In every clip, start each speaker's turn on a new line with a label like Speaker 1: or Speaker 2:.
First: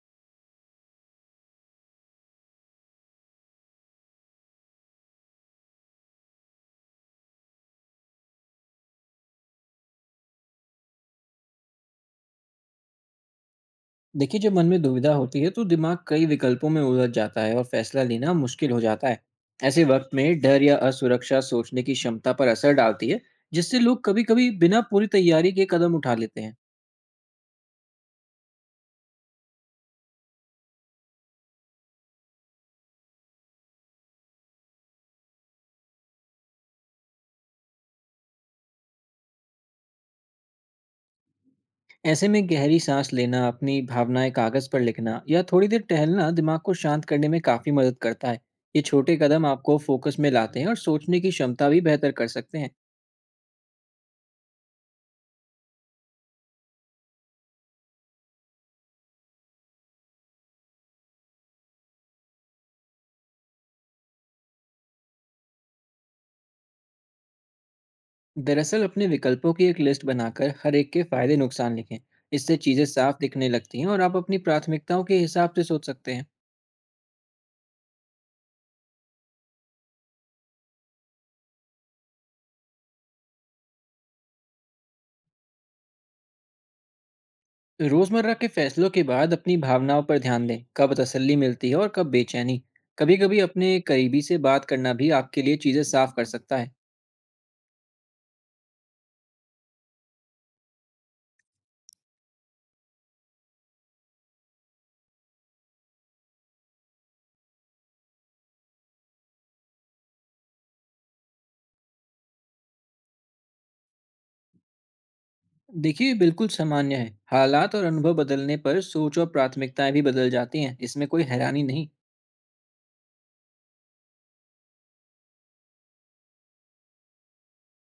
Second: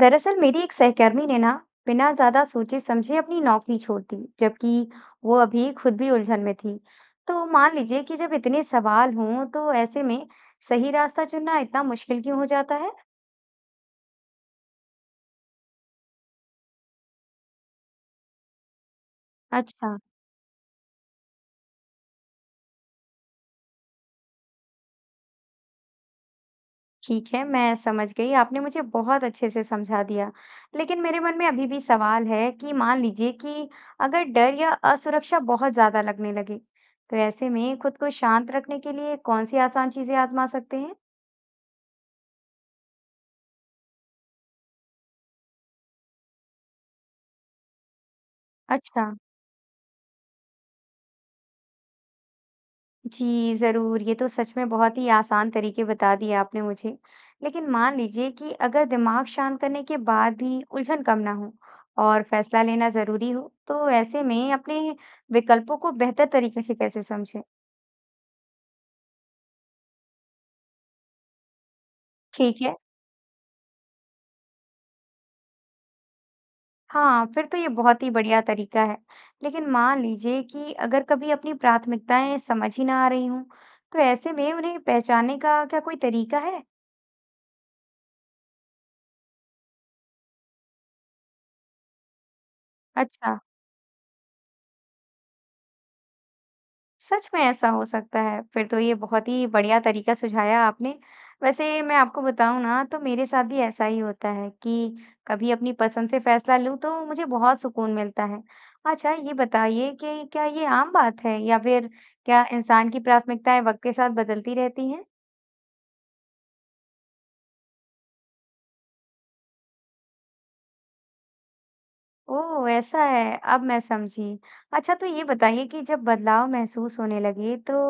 Speaker 1: दरअसल मेरी एक सहकर्मी ने ना बिना ज्यादा सोचे समझे अपनी नौकरी छोड़ दी। जबकि वो अभी खुद भी उलझन में थी, तो मान लीजिए कि जब इतने सवाल हों तो ऐसे में सही रास्ता चुनना इतना मुश्किल क्यों हो जाता है?
Speaker 2: देखिए, जब मन में दुविधा होती है तो दिमाग कई विकल्पों में उलझ जाता है और फैसला लेना मुश्किल हो जाता है। ऐसे
Speaker 1: अच्छा।
Speaker 2: वक्त में डर या असुरक्षा सोचने की क्षमता पर असर डालती है, जिससे लोग कभी कभी बिना पूरी तैयारी के कदम उठा लेते हैं।
Speaker 1: ठीक है, मैं समझ गई, आपने मुझे बहुत अच्छे से समझा दिया। लेकिन मेरे मन में अभी भी सवाल है कि मान लीजिए कि अगर डर या असुरक्षा बहुत ज्यादा लगने लगे, तो ऐसे में खुद को शांत रखने के लिए कौन सी आसान चीजें आजमा सकते हैं?
Speaker 2: ऐसे में गहरी सांस लेना, अपनी भावनाएं कागज पर लिखना या थोड़ी देर टहलना दिमाग को शांत करने में काफी मदद करता है। ये
Speaker 1: अच्छा।
Speaker 2: छोटे कदम आपको फोकस में लाते हैं और सोचने की क्षमता भी बेहतर कर सकते हैं।
Speaker 1: जी, ज़रूर। ये तो सच में बहुत ही आसान तरीके बता दिए आपने मुझे। लेकिन मान लीजिए कि अगर दिमाग शांत करने के बाद भी उलझन कम ना हो और फैसला लेना ज़रूरी हो, तो ऐसे में अपने विकल्पों को बेहतर तरीके से कैसे समझें?
Speaker 2: दरअसल, अपने विकल्पों की एक लिस्ट बनाकर हर एक के फायदे नुकसान लिखें। इससे
Speaker 1: ठीक है।
Speaker 2: चीजें साफ दिखने लगती हैं और आप अपनी प्राथमिकताओं के हिसाब से सोच सकते हैं।
Speaker 1: हाँ, फिर तो ये बहुत ही बढ़िया तरीका है। लेकिन मान लीजिए कि अगर कभी अपनी प्राथमिकताएँ समझ ही ना आ रही हों, तो ऐसे में उन्हें पहचानने का क्या कोई तरीका है?
Speaker 2: रोजमर्रा के फैसलों के बाद अपनी भावनाओं पर ध्यान दें, कब तसल्ली मिलती है और कब बेचैनी। कभी
Speaker 1: अच्छा।
Speaker 2: कभी अपने करीबी से बात करना भी आपके लिए चीजें साफ कर सकता है।
Speaker 1: सच में ऐसा हो सकता है। फिर तो ये बहुत ही बढ़िया तरीका सुझाया आपने। वैसे मैं आपको बताऊँ ना तो मेरे साथ भी ऐसा ही होता है कि कभी अपनी पसंद से फैसला लूँ तो मुझे बहुत सुकून मिलता है। अच्छा, ये बताइए कि क्या ये आम बात है या फिर क्या इंसान की प्राथमिकताएँ वक़्त के साथ बदलती रहती हैं?
Speaker 2: देखिए, ये बिल्कुल सामान्य है। हालात और अनुभव बदलने पर सोच और प्राथमिकताएं भी बदल जाती हैं, इसमें कोई हैरानी नहीं।
Speaker 1: ओह! ऐसा है, अब मैं समझी। अच्छा, तो ये बताइए कि जब बदलाव महसूस होने लगे तो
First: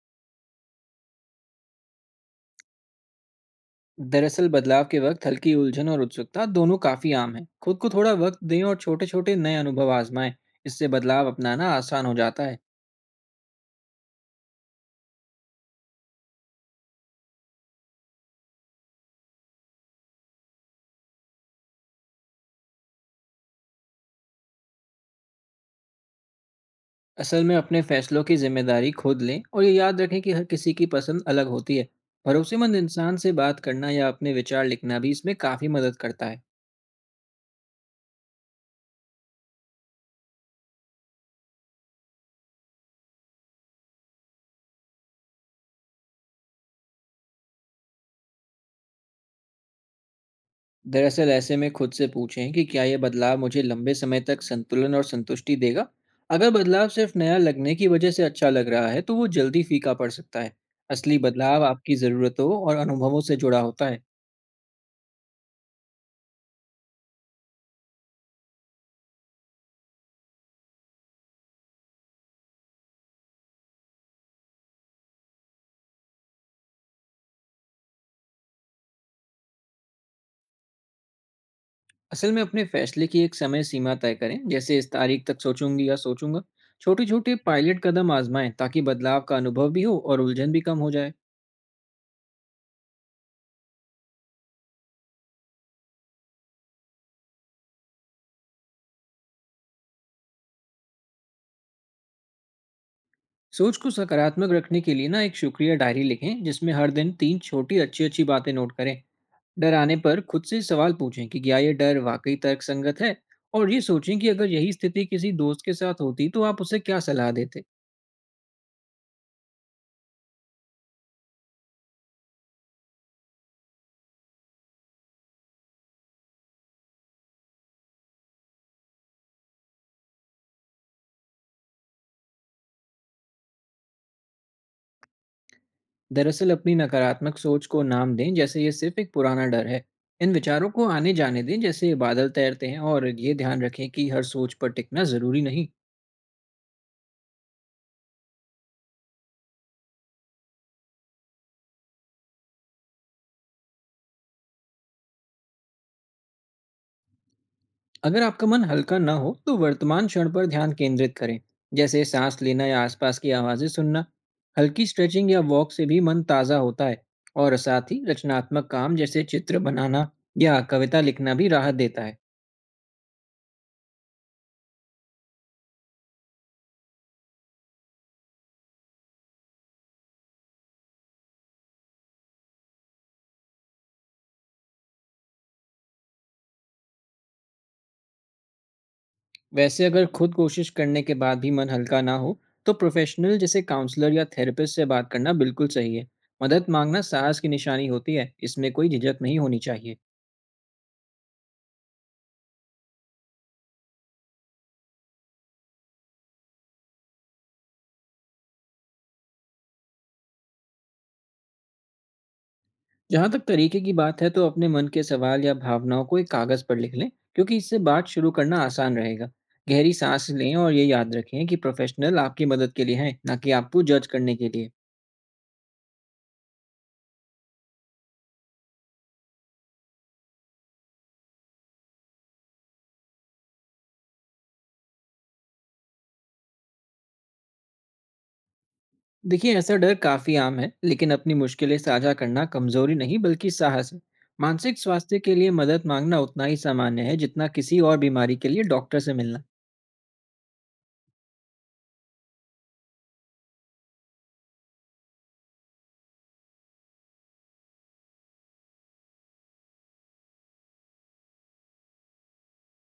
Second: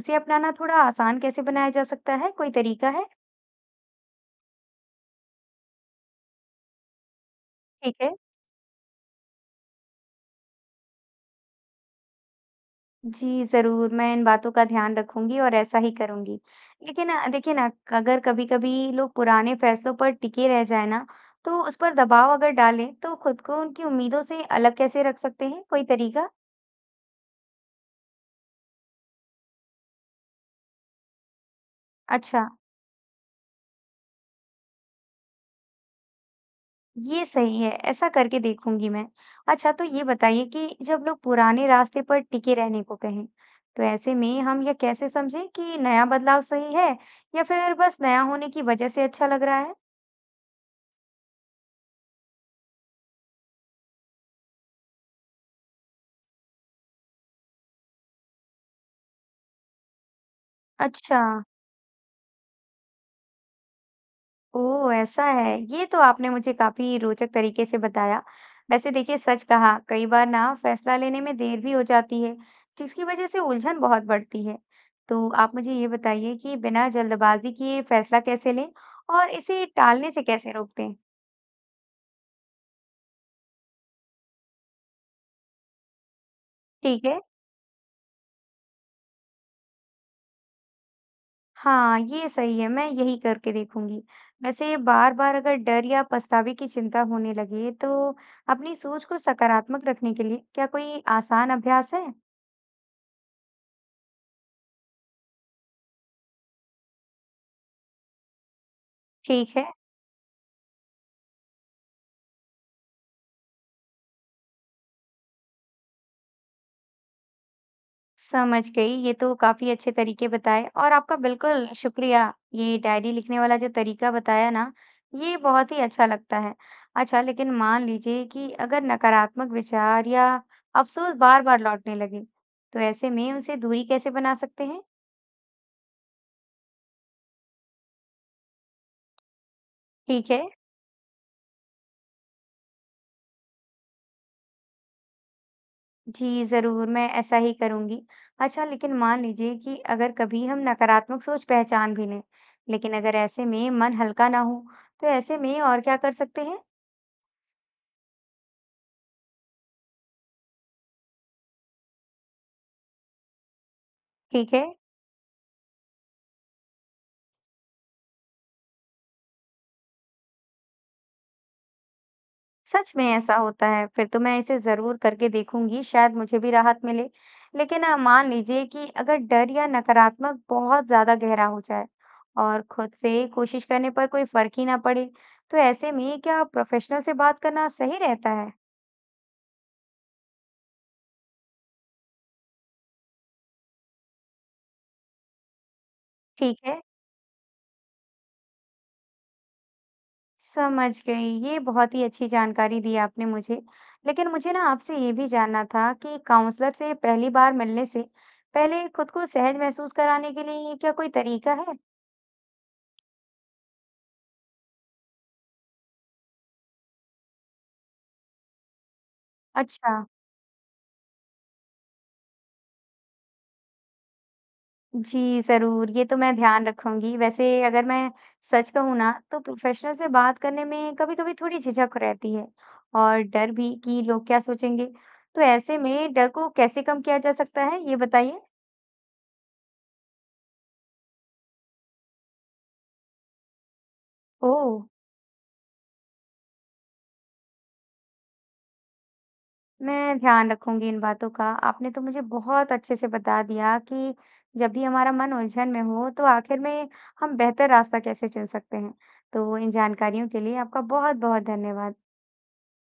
Speaker 1: उसे अपनाना थोड़ा आसान कैसे बनाया जा सकता है? कोई तरीका है?
Speaker 2: दरअसल, बदलाव के वक्त हल्की उलझन और उत्सुकता दोनों काफी आम है। खुद को
Speaker 1: ठीक
Speaker 2: थोड़ा
Speaker 1: है।
Speaker 2: वक्त दें और छोटे छोटे नए अनुभव आजमाएं। इससे बदलाव अपनाना आसान हो जाता है।
Speaker 1: जी, ज़रूर, मैं इन बातों का ध्यान रखूँगी और ऐसा ही करूँगी। लेकिन देखिए ना, अगर कभी-कभी लोग पुराने फैसलों पर टिके रह जाएँ ना, तो उस पर दबाव अगर डालें, तो खुद को उनकी उम्मीदों से अलग कैसे रख सकते हैं? कोई तरीका?
Speaker 2: असल में अपने फैसलों की जिम्मेदारी खुद लें और ये याद रखें कि हर किसी की पसंद अलग होती है।
Speaker 1: अच्छा,
Speaker 2: भरोसेमंद इंसान से बात करना या अपने विचार लिखना भी इसमें काफी मदद करता है।
Speaker 1: ये सही है, ऐसा करके देखूँगी मैं। अच्छा, तो ये बताइए कि जब लोग पुराने रास्ते पर टिके रहने को कहें, तो ऐसे में हम यह कैसे समझें कि नया बदलाव सही है या फिर बस नया होने की वजह से अच्छा लग रहा है?
Speaker 2: दरअसल, ऐसे में खुद से पूछें कि क्या यह बदलाव मुझे लंबे समय तक संतुलन और संतुष्टि देगा। अगर बदलाव सिर्फ नया लगने की वजह से अच्छा लग रहा है तो वो जल्दी फीका पड़ सकता है। असली
Speaker 1: अच्छा।
Speaker 2: बदलाव आपकी ज़रूरतों और अनुभवों से जुड़ा होता है।
Speaker 1: ओह! ऐसा है। ये तो आपने मुझे काफ़ी रोचक तरीके से बताया। वैसे देखिए, सच कहा, कई बार ना फैसला लेने में देर भी हो जाती है, जिसकी वज़ह से उलझन बहुत बढ़ती है। तो आप मुझे ये बताइए कि बिना जल्दबाज़ी किए फैसला कैसे लें और इसे टालने से कैसे रोकते?
Speaker 2: असल में अपने फैसले की एक समय सीमा तय करें, जैसे इस तारीख तक सोचूंगी या सोचूंगा।
Speaker 1: ठीक
Speaker 2: छोटे
Speaker 1: है।
Speaker 2: छोटे पायलट कदम आजमाएं ताकि बदलाव का अनुभव भी हो और उलझन भी कम हो जाए।
Speaker 1: हाँ, ये सही है, मैं यही करके देखूँगी। वैसे बार-बार अगर डर या पछतावे की चिंता होने लगे, तो अपनी सोच को सकारात्मक रखने के लिए क्या कोई आसान अभ्यास है?
Speaker 2: सोच को सकारात्मक रखने के लिए ना एक शुक्रिया डायरी लिखें, जिसमें हर दिन 3 छोटी अच्छी अच्छी बातें नोट करें।
Speaker 1: ठीक है।
Speaker 2: डर आने पर खुद से सवाल पूछें कि क्या यह डर वाकई तर्कसंगत है। और ये सोचें कि अगर यही स्थिति किसी दोस्त के साथ होती तो आप उसे क्या सलाह देते।
Speaker 1: समझ गई। ये तो काफ़ी अच्छे तरीके बताए और आपका बिल्कुल शुक्रिया। ये डायरी लिखने वाला जो तरीका बताया ना, ये बहुत ही अच्छा लगता है। अच्छा, लेकिन मान लीजिए कि अगर नकारात्मक विचार या अफ़सोस बार-बार लौटने लगे, तो ऐसे में उनसे दूरी कैसे बना सकते हैं?
Speaker 2: दरअसल, अपनी नकारात्मक सोच को नाम दें, जैसे ये सिर्फ एक पुराना डर है।
Speaker 1: ठीक
Speaker 2: इन
Speaker 1: है।
Speaker 2: विचारों को आने जाने दें जैसे बादल तैरते हैं, और ये ध्यान रखें कि हर सोच पर टिकना ज़रूरी नहीं।
Speaker 1: जी, ज़रूर, मैं ऐसा ही करूँगी। अच्छा, लेकिन मान लीजिए कि अगर कभी हम नकारात्मक सोच पहचान भी लें, लेकिन अगर ऐसे में मन हल्का ना हो, तो ऐसे में और क्या कर सकते हैं?
Speaker 2: अगर आपका मन हल्का ना हो तो वर्तमान क्षण पर ध्यान केंद्रित करें, जैसे सांस लेना या आसपास की आवाज़ें सुनना।
Speaker 1: ठीक है।
Speaker 2: हल्की स्ट्रेचिंग या वॉक से भी मन ताज़ा होता है। और साथ ही रचनात्मक काम जैसे चित्र बनाना या कविता लिखना भी राहत देता है।
Speaker 1: सच में ऐसा होता है, फिर तो मैं इसे ज़रूर करके देखूँगी, शायद मुझे भी राहत मिले। लेकिन मान लीजिए कि अगर डर या नकारात्मक बहुत ज़्यादा गहरा हो जाए और खुद से कोशिश करने पर कोई फ़र्क ही ना पड़े, तो ऐसे में क्या प्रोफ़ेशनल से बात करना सही रहता है?
Speaker 2: वैसे, अगर खुद कोशिश करने के बाद भी मन हल्का ना हो तो प्रोफेशनल जैसे काउंसलर या थेरेपिस्ट से बात करना बिल्कुल सही है।
Speaker 1: ठीक
Speaker 2: मदद
Speaker 1: है,
Speaker 2: मांगना साहस की निशानी होती है, इसमें कोई झिझक नहीं होनी चाहिए।
Speaker 1: समझ गई, ये बहुत ही अच्छी जानकारी दी आपने मुझे। लेकिन मुझे ना आपसे ये भी जानना था कि काउंसलर से पहली बार मिलने से पहले खुद को सहज महसूस कराने के लिए क्या कोई तरीका है?
Speaker 2: जहाँ तक तरीके की बात है, तो अपने मन के सवाल या भावनाओं को एक कागज पर लिख लें, क्योंकि इससे बात शुरू करना आसान रहेगा। गहरी
Speaker 1: अच्छा।
Speaker 2: सांस लें और ये याद रखें कि प्रोफेशनल आपकी मदद के लिए हैं, ना कि आपको जज करने के लिए।
Speaker 1: जी, ज़रूर, ये तो मैं ध्यान रखूँगी। वैसे अगर मैं सच कहूँ ना, तो प्रोफ़ेशनल से बात करने में कभी-कभी थोड़ी झिझक रहती है और डर भी कि लोग क्या सोचेंगे। तो ऐसे में डर को कैसे कम किया जा सकता है, ये बताइए?
Speaker 2: देखिए, ऐसा डर काफी आम है, लेकिन अपनी मुश्किलें साझा करना कमजोरी नहीं बल्कि साहस है।
Speaker 1: ओह!
Speaker 2: मानसिक स्वास्थ्य के लिए मदद मांगना उतना ही सामान्य है जितना किसी और बीमारी के लिए डॉक्टर से मिलना।
Speaker 1: मैं ध्यान रखूँगी इन बातों का। आपने तो मुझे बहुत अच्छे से बता दिया कि जब भी हमारा मन उलझन में हो, तो आखिर में हम बेहतर रास्ता कैसे चुन सकते हैं। तो इन जानकारियों के लिए आपका बहुत-बहुत धन्यवाद।